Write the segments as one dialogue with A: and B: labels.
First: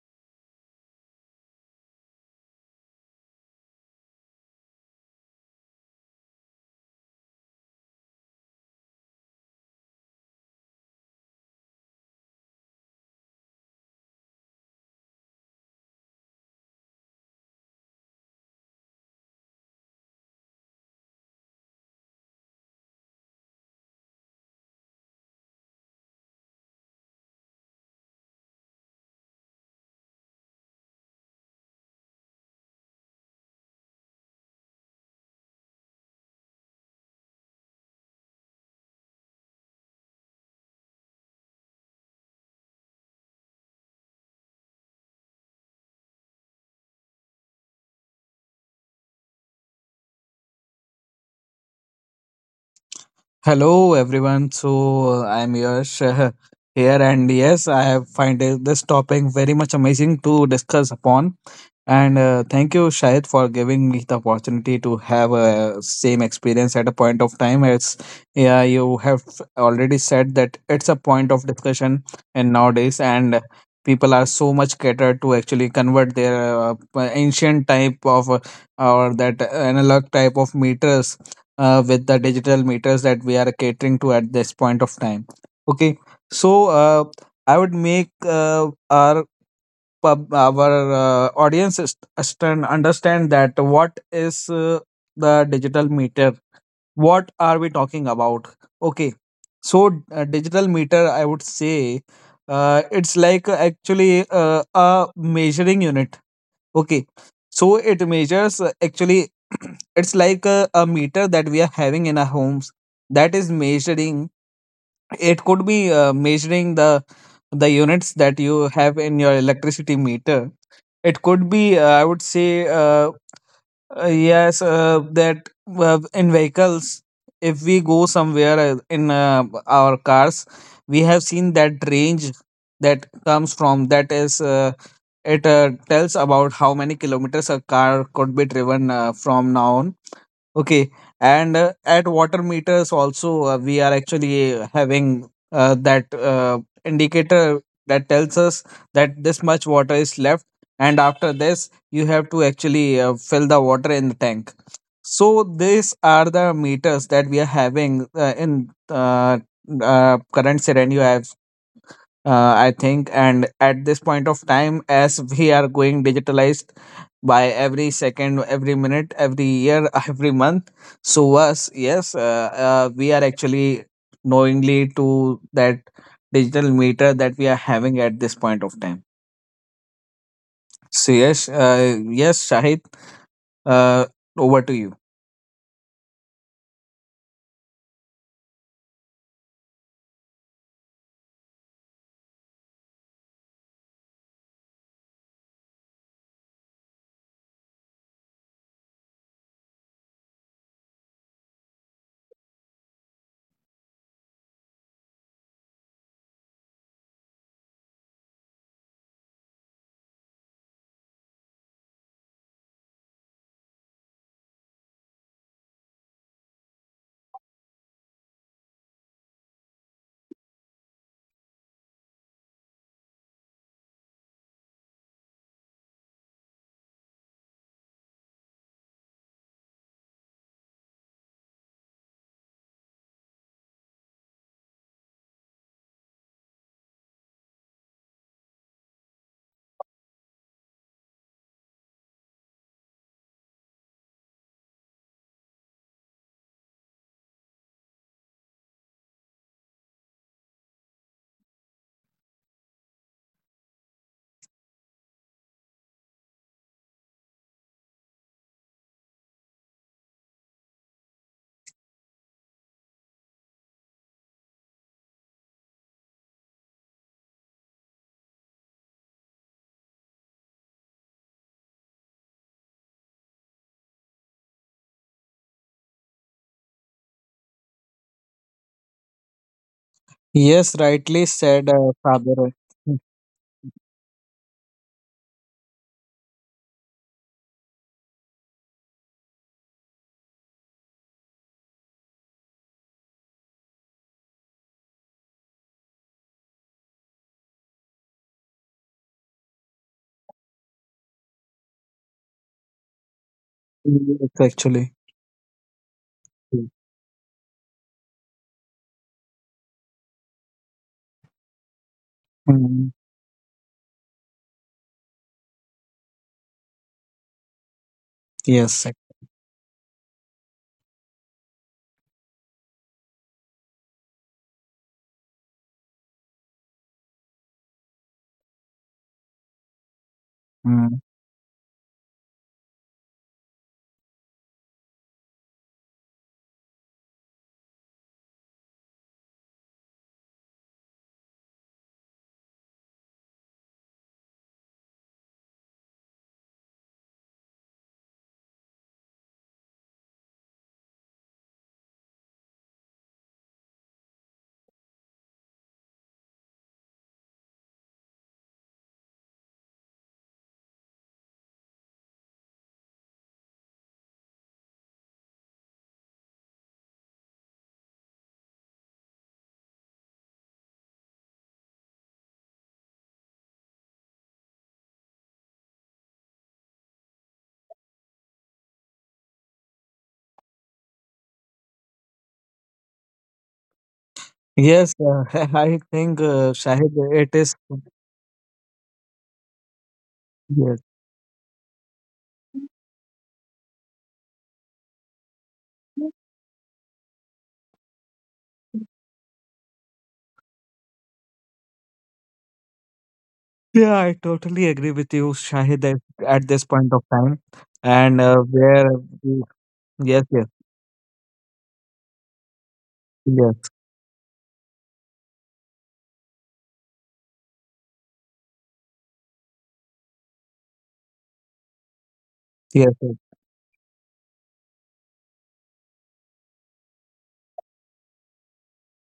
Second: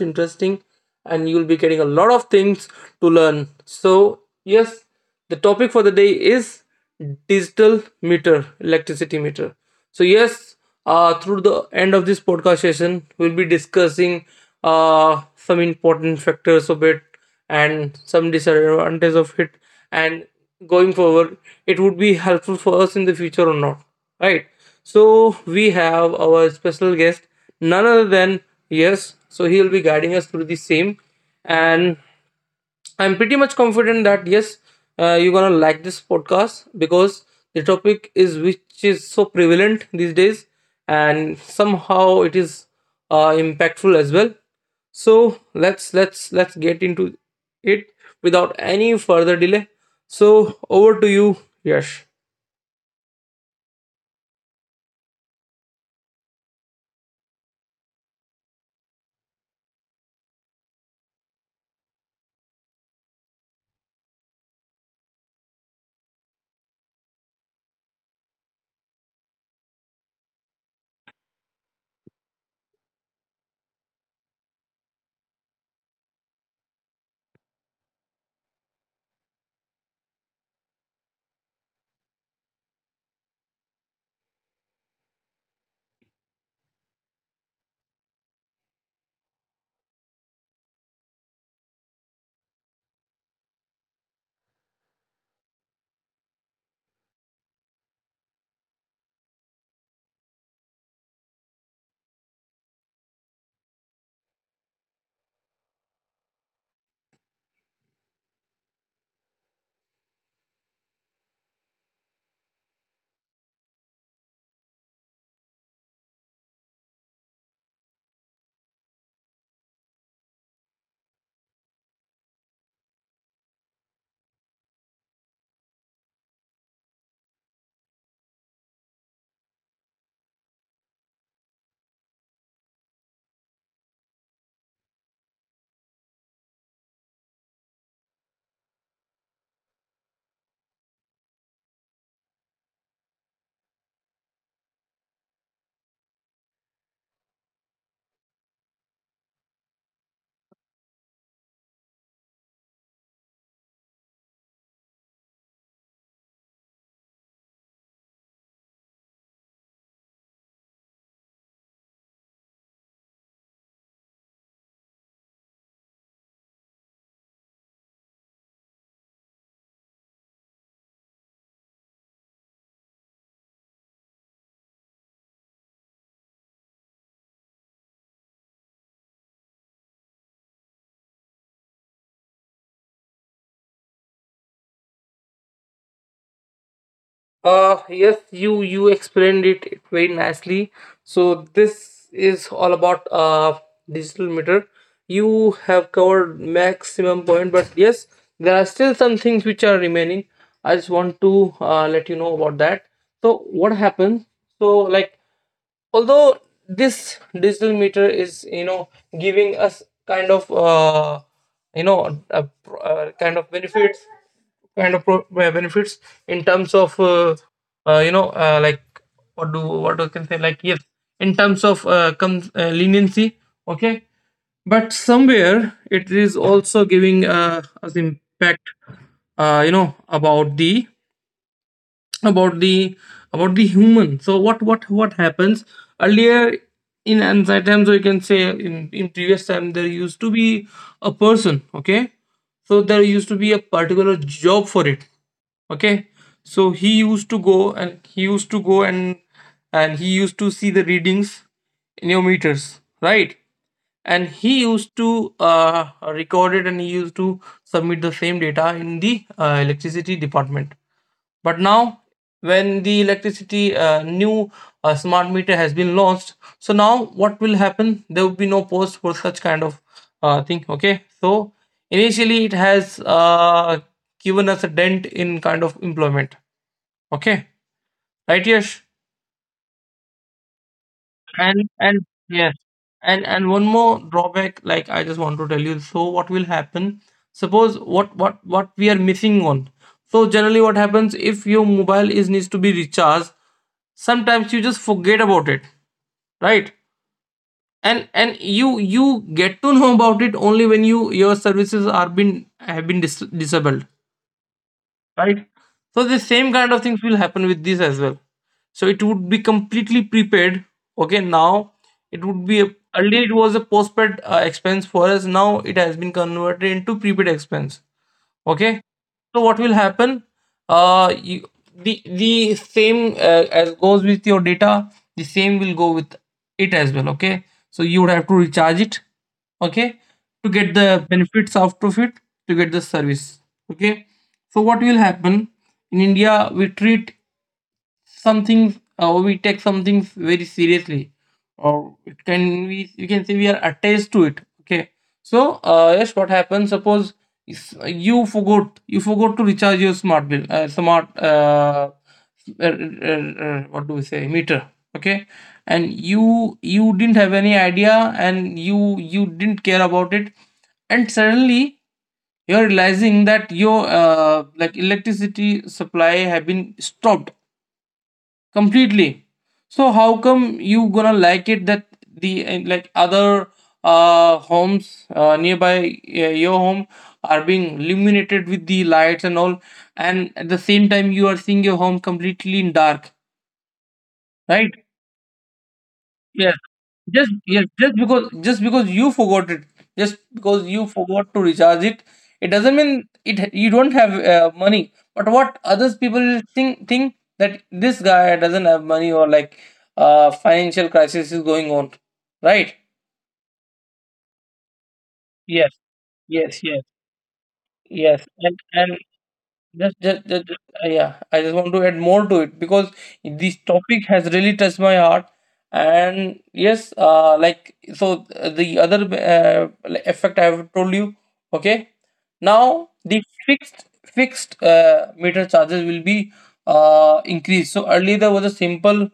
A: interesting, and you'll be getting a lot of things to learn. So yes, the topic for the day is digital meter, electricity meter. So yes, through the end of this podcast session, we'll be discussing some important factors of it and some disadvantages of it, and going forward, it would be helpful for us in the future or not, right? So we have our special guest, none other than, yes, so he'll be guiding us through the same. And I'm pretty much confident that yes, you're gonna like this podcast because the topic is which is so prevalent these days, and somehow it is impactful as well. So let's get into it without any further delay. So over to you, Yash.
B: Hello everyone. So I'm Yash here, and yes, I have find this topic very much amazing to discuss upon. And thank you, Shahid, for giving me the opportunity to have a same experience at a point of time. As yeah, you have already said that it's a point of discussion, and nowadays, and people are so much catered to actually convert their uh, ancient type of or that analog type of meters with the digital meters that we are catering to at this point of time. Okay, so I would make our audience understand that what is the digital meter? What are we talking about? Okay, so digital meter, I would say. It's like actually a measuring unit. Okay. So it measures actually it's like a meter that we are having in our homes, that is measuring. It could be measuring the units that you have in your electricity meter. It could be I would say, yes, that in vehicles, if we go somewhere in our cars, we have seen that range that comes from, that is it tells about how many kilometers a car could be driven from now on. Okay, and at water meters also, we are actually having that indicator that tells us that this much water is left, and after this you have to actually fill the water in the tank. So these are the meters that we are having in current scenario. I think and at this point of time, as we are going digitalized by every second, every minute, every year, every month, so us yes we are actually knowingly to that digital meter that we are having at this point of time. So yes, Shahid, uh, over to you.
A: Yes, you explained it very nicely. So this is all about digital meter. You have covered maximum point, but yes, there are still some things which are remaining. I just want to let you know about that. So what happens? So like, although this digital meter is, you know, giving us kind of you know, kind of benefits, benefits in terms of you know, like what do what we can say, like yes, in terms of leniency, okay, but somewhere it is also giving us impact you know, about the, about the, about the human. So what happens earlier, in ancient times, or you can say in previous time, there used to be a person, okay? So there used to be a particular job for it, okay? So he used to go, and he used to see the readings in your meters, right? And he used to record it, and he used to submit the same data in the electricity department. But now, when the electricity new smart meter has been launched, so now what will happen? There will be no post for such kind of thing. Okay, so initially it has given us a dent in kind of employment. Okay, right, Yash?
B: Yes, rightly said,
A: And and
B: Saber.
A: yes, and one more drawback, like I just want to tell you. So what will happen? Suppose what we are missing on. So generally, what happens if your mobile is needs to be recharged? Sometimes you just forget about it, right? And you get to know about it only when you your services are been have been disabled,
B: Yes, actually.
A: right? So the same kind of things will happen with this as well. So it would be completely prepaid. Okay, now it would be a,
B: Mm.
A: earlier it was a postpaid expense for us. Now it has been converted into prepaid expense. Okay,
B: Yes.
A: so what will happen, uh, you, the same as goes with your data, the same will go with it as well. Okay, so you would have to recharge it, okay, to get the benefits out of it, to get the service, okay. So what will happen, in India we treat some things, we take some things very seriously, or it can we you can say we are attached to it, okay. So yes, what happens, suppose you forgot to recharge your smart what do we say meter, okay, and you didn't have any idea, and you didn't care about it, and suddenly you're realizing that your like electricity supply have been stopped. Completely. So how come you gonna like it that the, and like other homes nearby your home are being illuminated with the lights and all, and at the same time you are seeing your home completely in dark, right?
B: Yes, I think, Shahid, it is.
A: Just because you forgot it, just because
B: Yes.
A: you forgot to recharge it, it doesn't mean it you don't have money. But what others people think that this guy doesn't have money, or like financial crisis is going on, right?
B: Yeah, I totally agree with you,
A: Yes,
B: Shahid, at
A: yes,
B: this
A: yes,
B: point of time. And
A: yes.
B: uh, where,
A: And
B: we-
A: Just,
B: yes, yes,
A: yeah. I just want to add more to it because this
B: yes,
A: topic has really touched my heart. And yes, like so, the other like effect I have told you. Okay, now
B: yes, yes.
A: the fixed meter charges will be increased. So earlier there was a simple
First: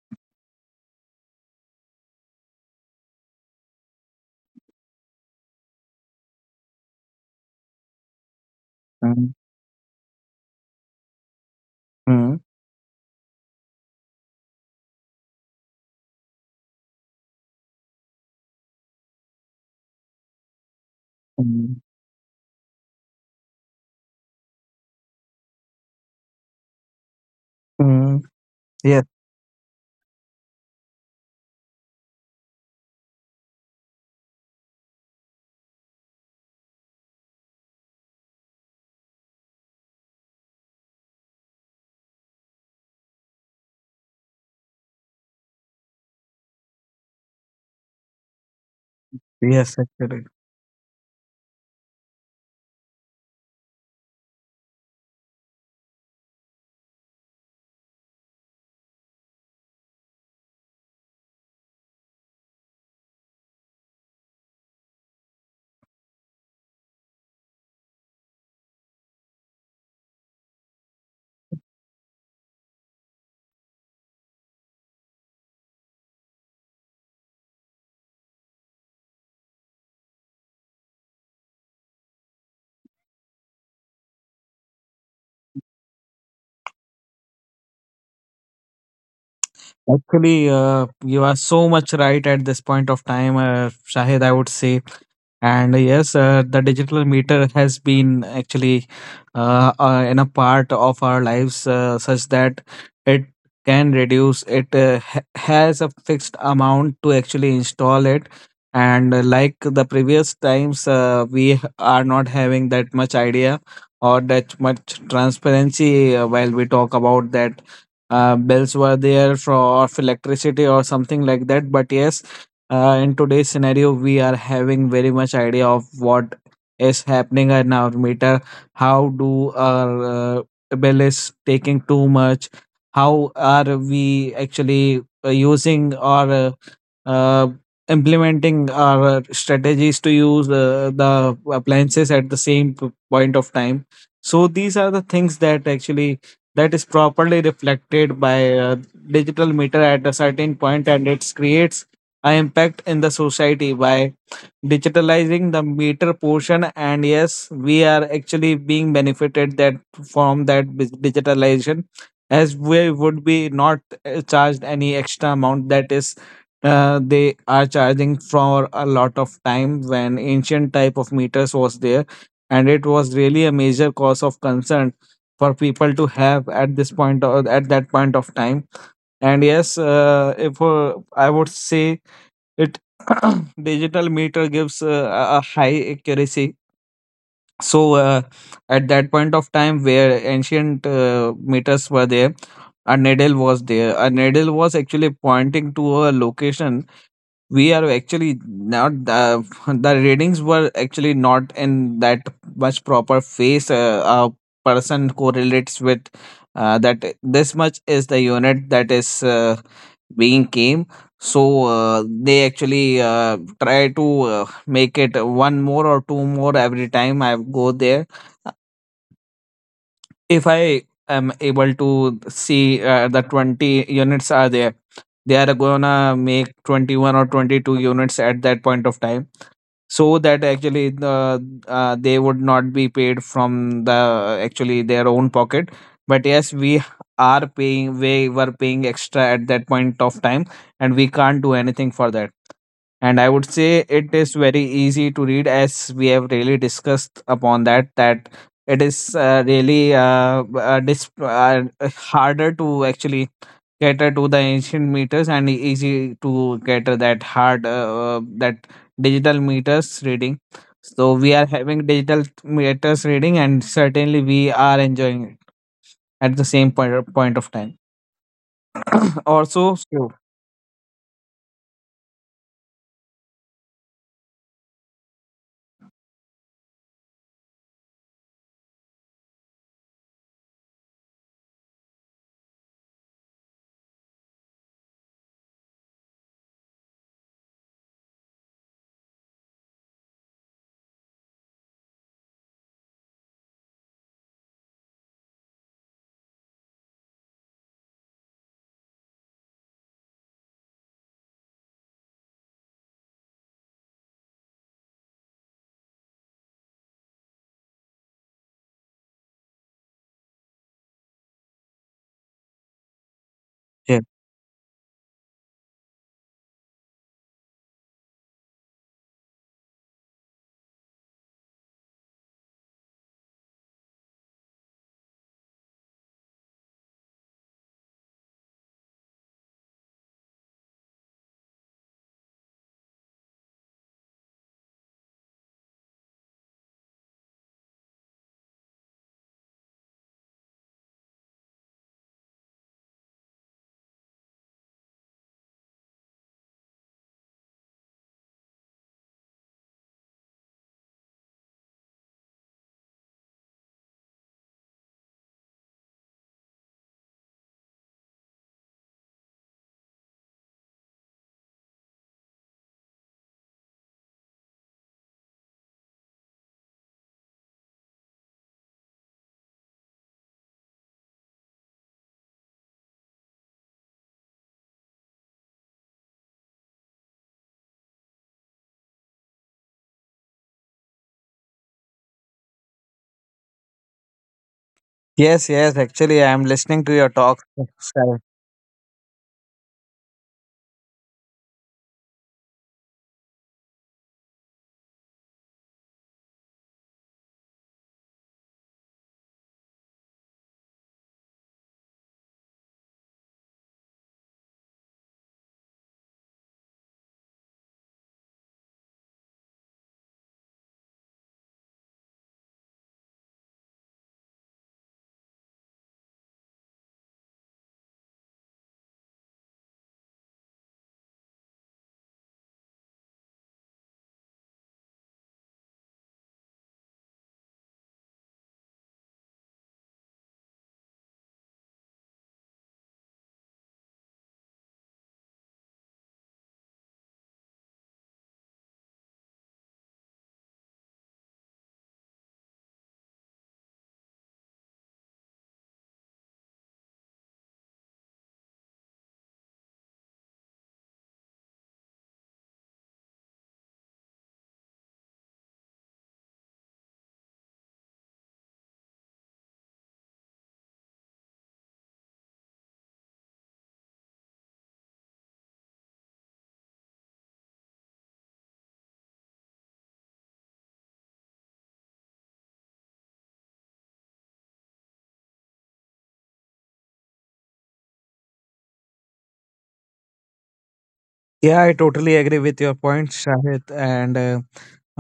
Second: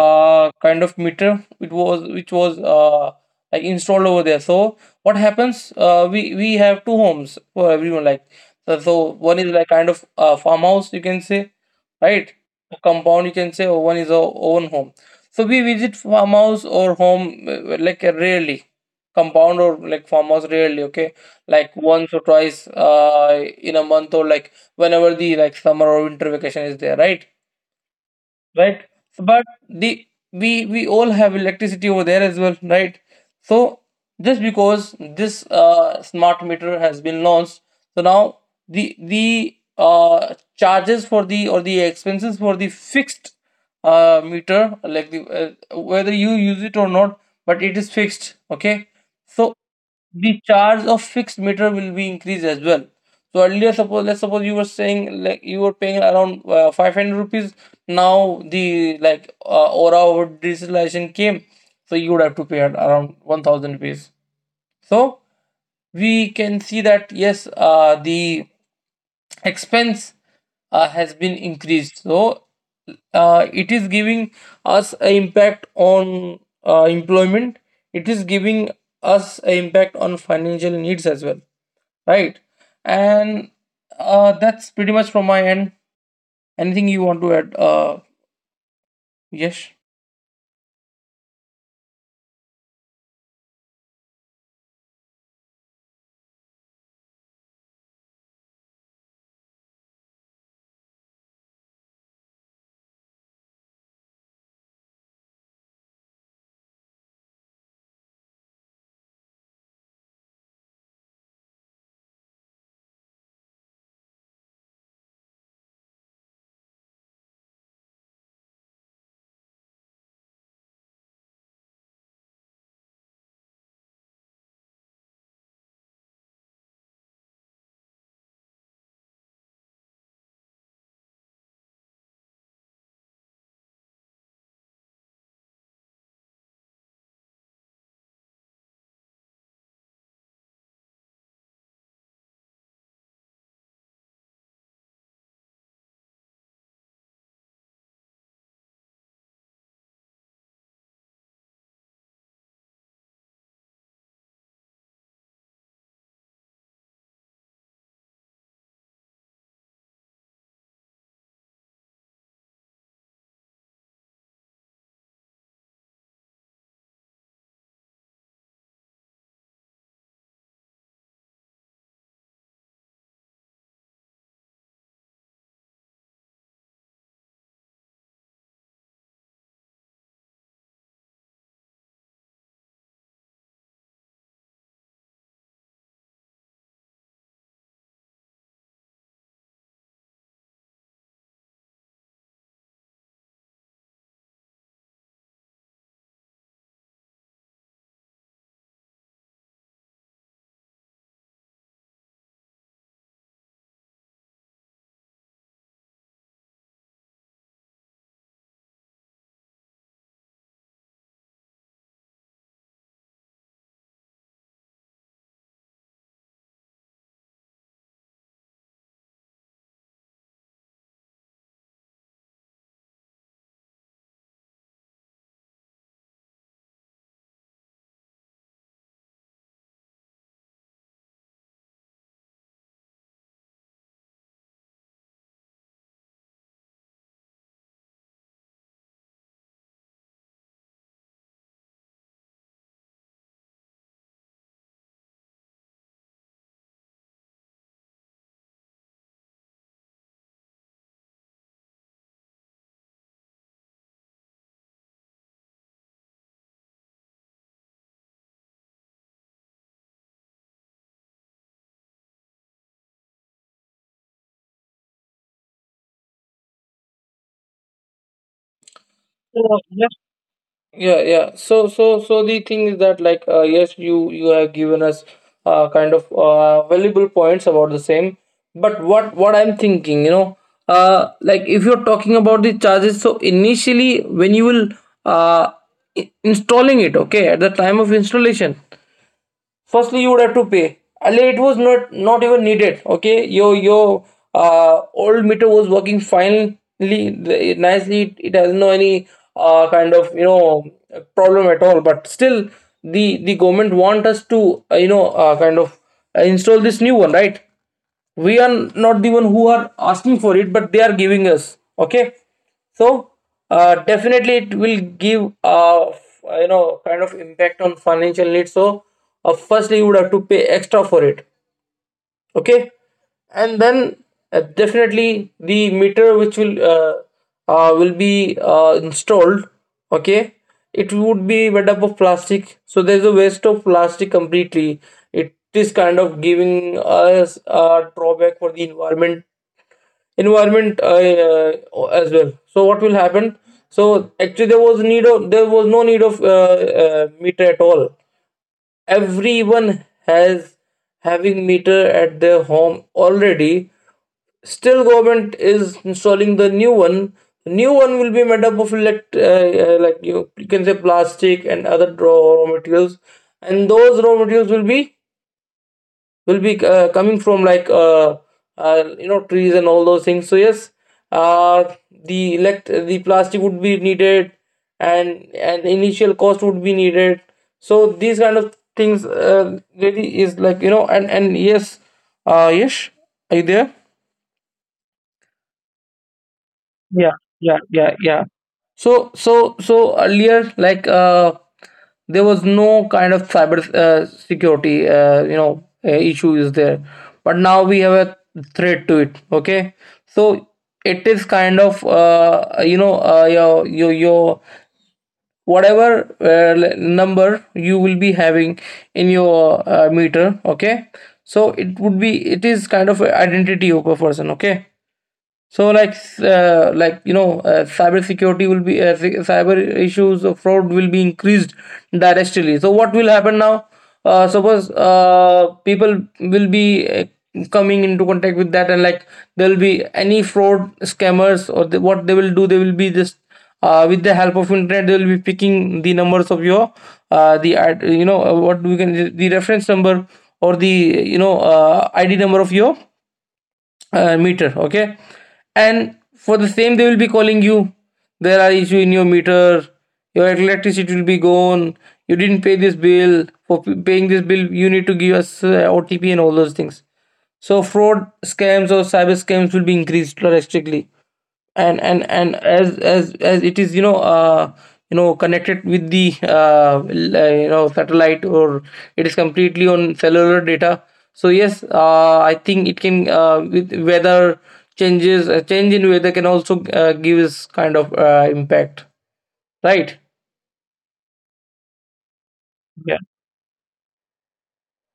A: kind of meter. It was which was like installed over there. So what happens? We have two homes for everyone. Like so
B: Mm,
A: one is like kind of a farmhouse, you can say, right?
B: mm,
A: A compound, you can say, or one is our own home. So we visit farmhouse or home like rarely, compound or like farmhouse rarely. Okay, like
B: mm,
A: once or twice in a month, or like whenever the like summer or winter vacation is there, right?
B: mm.
A: Right.
B: Yes,
A: So, but the, we all have electricity over there as well, right? So, just because this smart meter has been launched, so now the charges for the, or the expenses for the fixed meter, like the, whether you use it or not, but it is fixed, okay. So
B: yes, actually.
A: the charge of fixed meter will be increased as well. So earlier, suppose, let's suppose you were saying like you were paying around 500 rupees. Now the, like, aura of digitalization came, so you would have to pay at around 1,000 rupees. So we can see that yes, the expense has been increased. So it is giving us an impact on employment. It is giving us an impact on financial needs as well, right? And that's pretty much from my end. Anything you want to add, yes.
B: Actually, you are so much right at this point of time, Shahid, I would say. And yes, the digital meter has been actually in a part of our lives such that it can reduce. It has a fixed amount to actually install it. And like the previous times, we are not having that much idea or that much transparency while we talk about that. Bills were there for of electricity or something like that. But yes, in today's scenario, we are having very much idea of what is happening in our meter. How do our bill is taking too much? How are we actually using or uh, implementing our strategies to use the appliances at the same point of time? So these are the things that actually that is properly reflected by digital meter at a certain point, and it creates I impact in the society by digitalizing the meter portion, and yes, we are actually being benefited that from that digitalization, as we would be not charged any extra amount that is they are charging for a lot of time when ancient type of meters was there, and it was really a major cause of concern for people to have at this point or at that point of time. And yes, if I would say it digital meter gives a high accuracy. So at that point of time where ancient meters were there, a needle was actually pointing to a location. We are actually not the readings were actually not in that much proper phase. A person correlates with that this much is the unit that is being came. So they actually try to make it one more or two more every time I go there. If I am able to see the 20 units are there, they are gonna make 21 or 22 units at that point of time. So that actually they would not be paid from the actually their own pocket. But yes, we are paying we were paying extra at that point of time, and we can't do anything for that. And I would say it is very easy to read, as we have really discussed upon that it is really harder to actually cater to the ancient meters, and easy to cater that digital meters reading. So we are having digital meters reading, and certainly we are enjoying it at the same point of time
A: So,
B: also.
A: yes.
B: So,
A: Yeah, yeah. So, so, so the thing is that, like, yes, you have given us kind of valuable points about the same. But what I'm thinking, you know, like if you're talking about the charges, so initially when you will uh installing it, okay, at the time of installation, firstly you would have to pay, earlier it was not even needed, okay, your old meter was working finely, nicely, it has no any kind of, you know, problem at all. But still the government want us to you know, kind of install this new one, right? We are not the one who are asking for it, but they are giving us, okay. So
B: yeah.
A: definitely it will give you know, kind of impact on financial needs. So firstly you would have to pay extra for it, okay. And then definitely the meter which will be installed, okay, it would be made up of plastic, so there's a waste of plastic completely. It is kind of giving us a drawback for the environment, as well. So what will happen? So actually there was need of there was no need of meter at all. Everyone has having meter at their home already. Still government is installing the new one. New one will be made up of like you can say, plastic and other raw materials. And those raw materials will be, will be coming from like you know, trees and all those things. So yes, uh, the elect the plastic would be needed, and an initial cost would be needed. So these kind of things really is like, you know. And yes, yes, are you there?
B: Yes, yes, actually I am listening to your
A: Yeah,
B: talk.
A: yeah, yeah, yeah. So, so, so earlier, like, there was no kind of cyber security, you know, issue is there, but now we have a threat to it. Okay, so it is kind of, you know, your your whatever number you will be having in your meter. Okay, so it would be, it is kind of a identity of a person. Okay. So like like, you know, cyber security will be cyber issues of fraud will be increased directly. So what will happen now? Suppose people will be coming into contact with that, and like there will be any fraud scammers, or they, what they will do, they will be just with the help of internet they will be picking the numbers of your you know, what we can, the reference number or the, you know, id number of your meter, okay. And for the same they will be calling you, there are issue in your meter, your electricity will be gone, you didn't pay this bill, for paying this bill you need to give us OTP and all those things. So fraud scams or cyber scams will be increased drastically. And as it is, you know, you know, connected with the you know, satellite, or it is completely on cellular data. So yes, I think it can uh, with weather changes, a change in weather can also give us kind of impact, right?
B: Yeah, I totally agree with your
A: Yeah.
B: point, Shahid. And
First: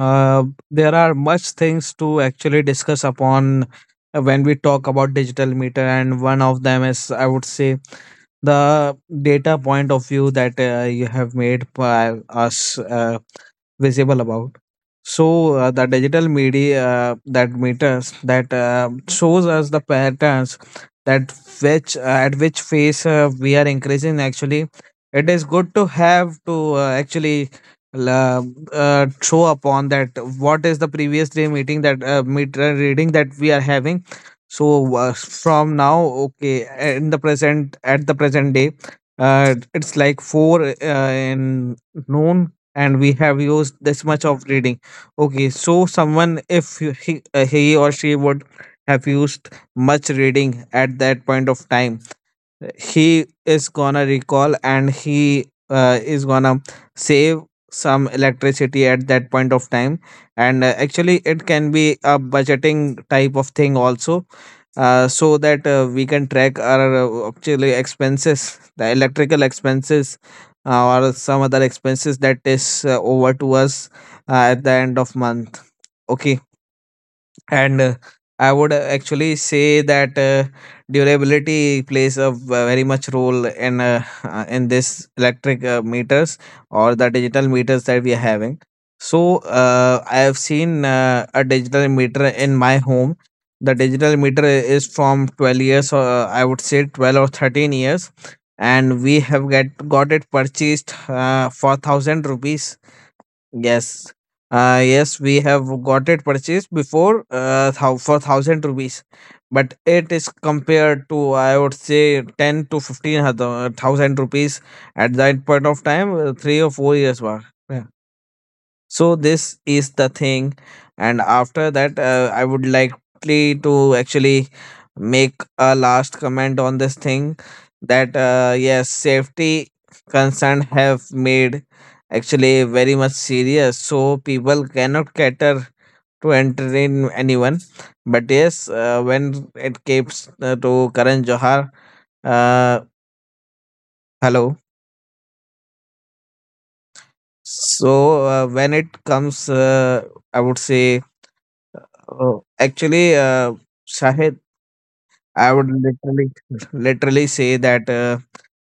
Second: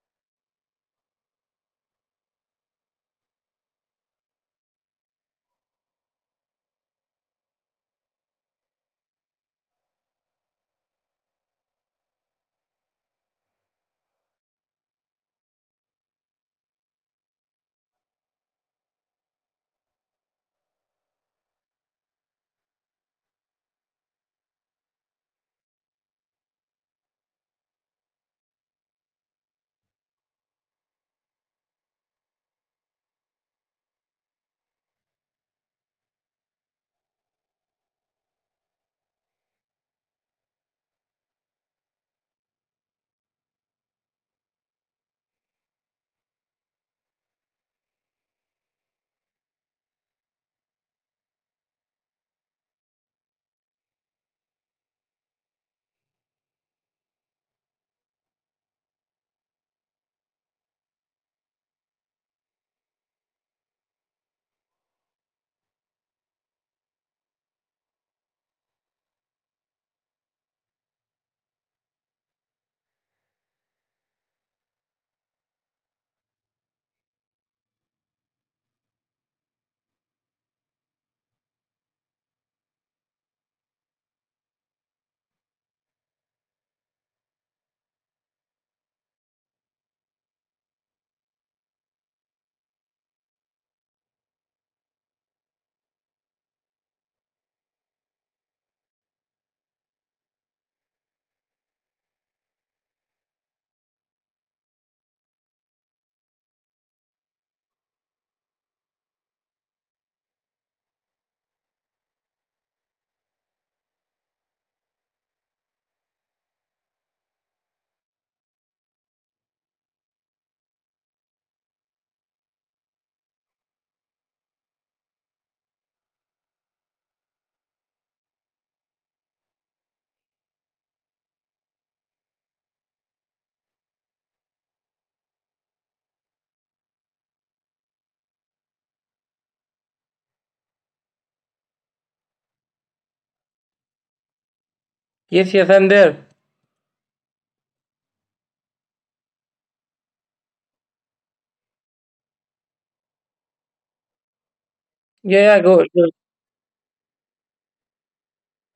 B: uh, there are much things to actually discuss upon when we talk about digital meter. And one of them is, I would say, the data point of view that you have made by us visible about. So the digital media that meters that shows us the patterns, that which at which phase we are increasing actually. It is good to have to actually la- show upon that what is the previous day meeting, that reading that we are having. So from now, okay, in the present, at the present day, it's like four in noon, and we have used this much of reading. Okay, so someone, if he or she would have used much reading at that point of time, he is gonna recall, and he is gonna save some electricity at that point of time. And actually, it can be a budgeting type of thing also, so that we can track our actually expenses, the electrical expenses, or some other expenses that is over to us at the end of month. Okay. And I would actually say that durability plays a very much role in this electric meters or the digital meters that we are having. So I have seen a digital meter in my home. The digital meter is from 12 years, or I would say 12 or 13 years, and we have get got it purchased for 1000 rupees. Yes. Yes, we have got it purchased before for 1,000 rupees, but it is compared to, I would say, ten to fifteen thousand rupees at that point of time, 3 or 4 years back. So this is the thing, and after that, I would likely to actually make a last comment on this thing, that yes, safety concern have made actually very much serious, so people cannot cater to entertain anyone. But yes, when it comes to Karan Johar, uh, hello.
A: Yes, yes, I'm there.
B: So when it comes, I would say, oh, actually, Shahid, I
A: Yeah, yeah,
B: would
A: go, go.
B: literally, literally say that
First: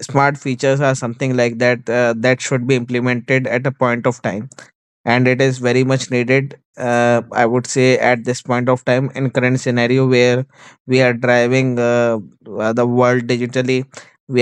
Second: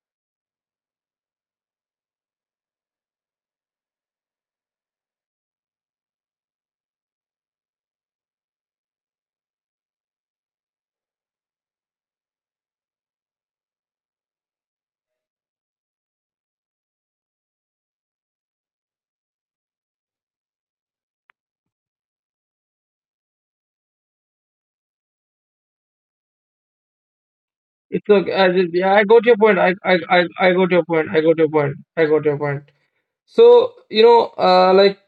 B: smart features are something like that that should be implemented at a point of time, and it is very much needed. I would say at this point of time, in current scenario where we are driving the world digitally,
A: It's okay. I just, yeah, I got your point. I got your point. I got your point. I got your point. So, you know, like,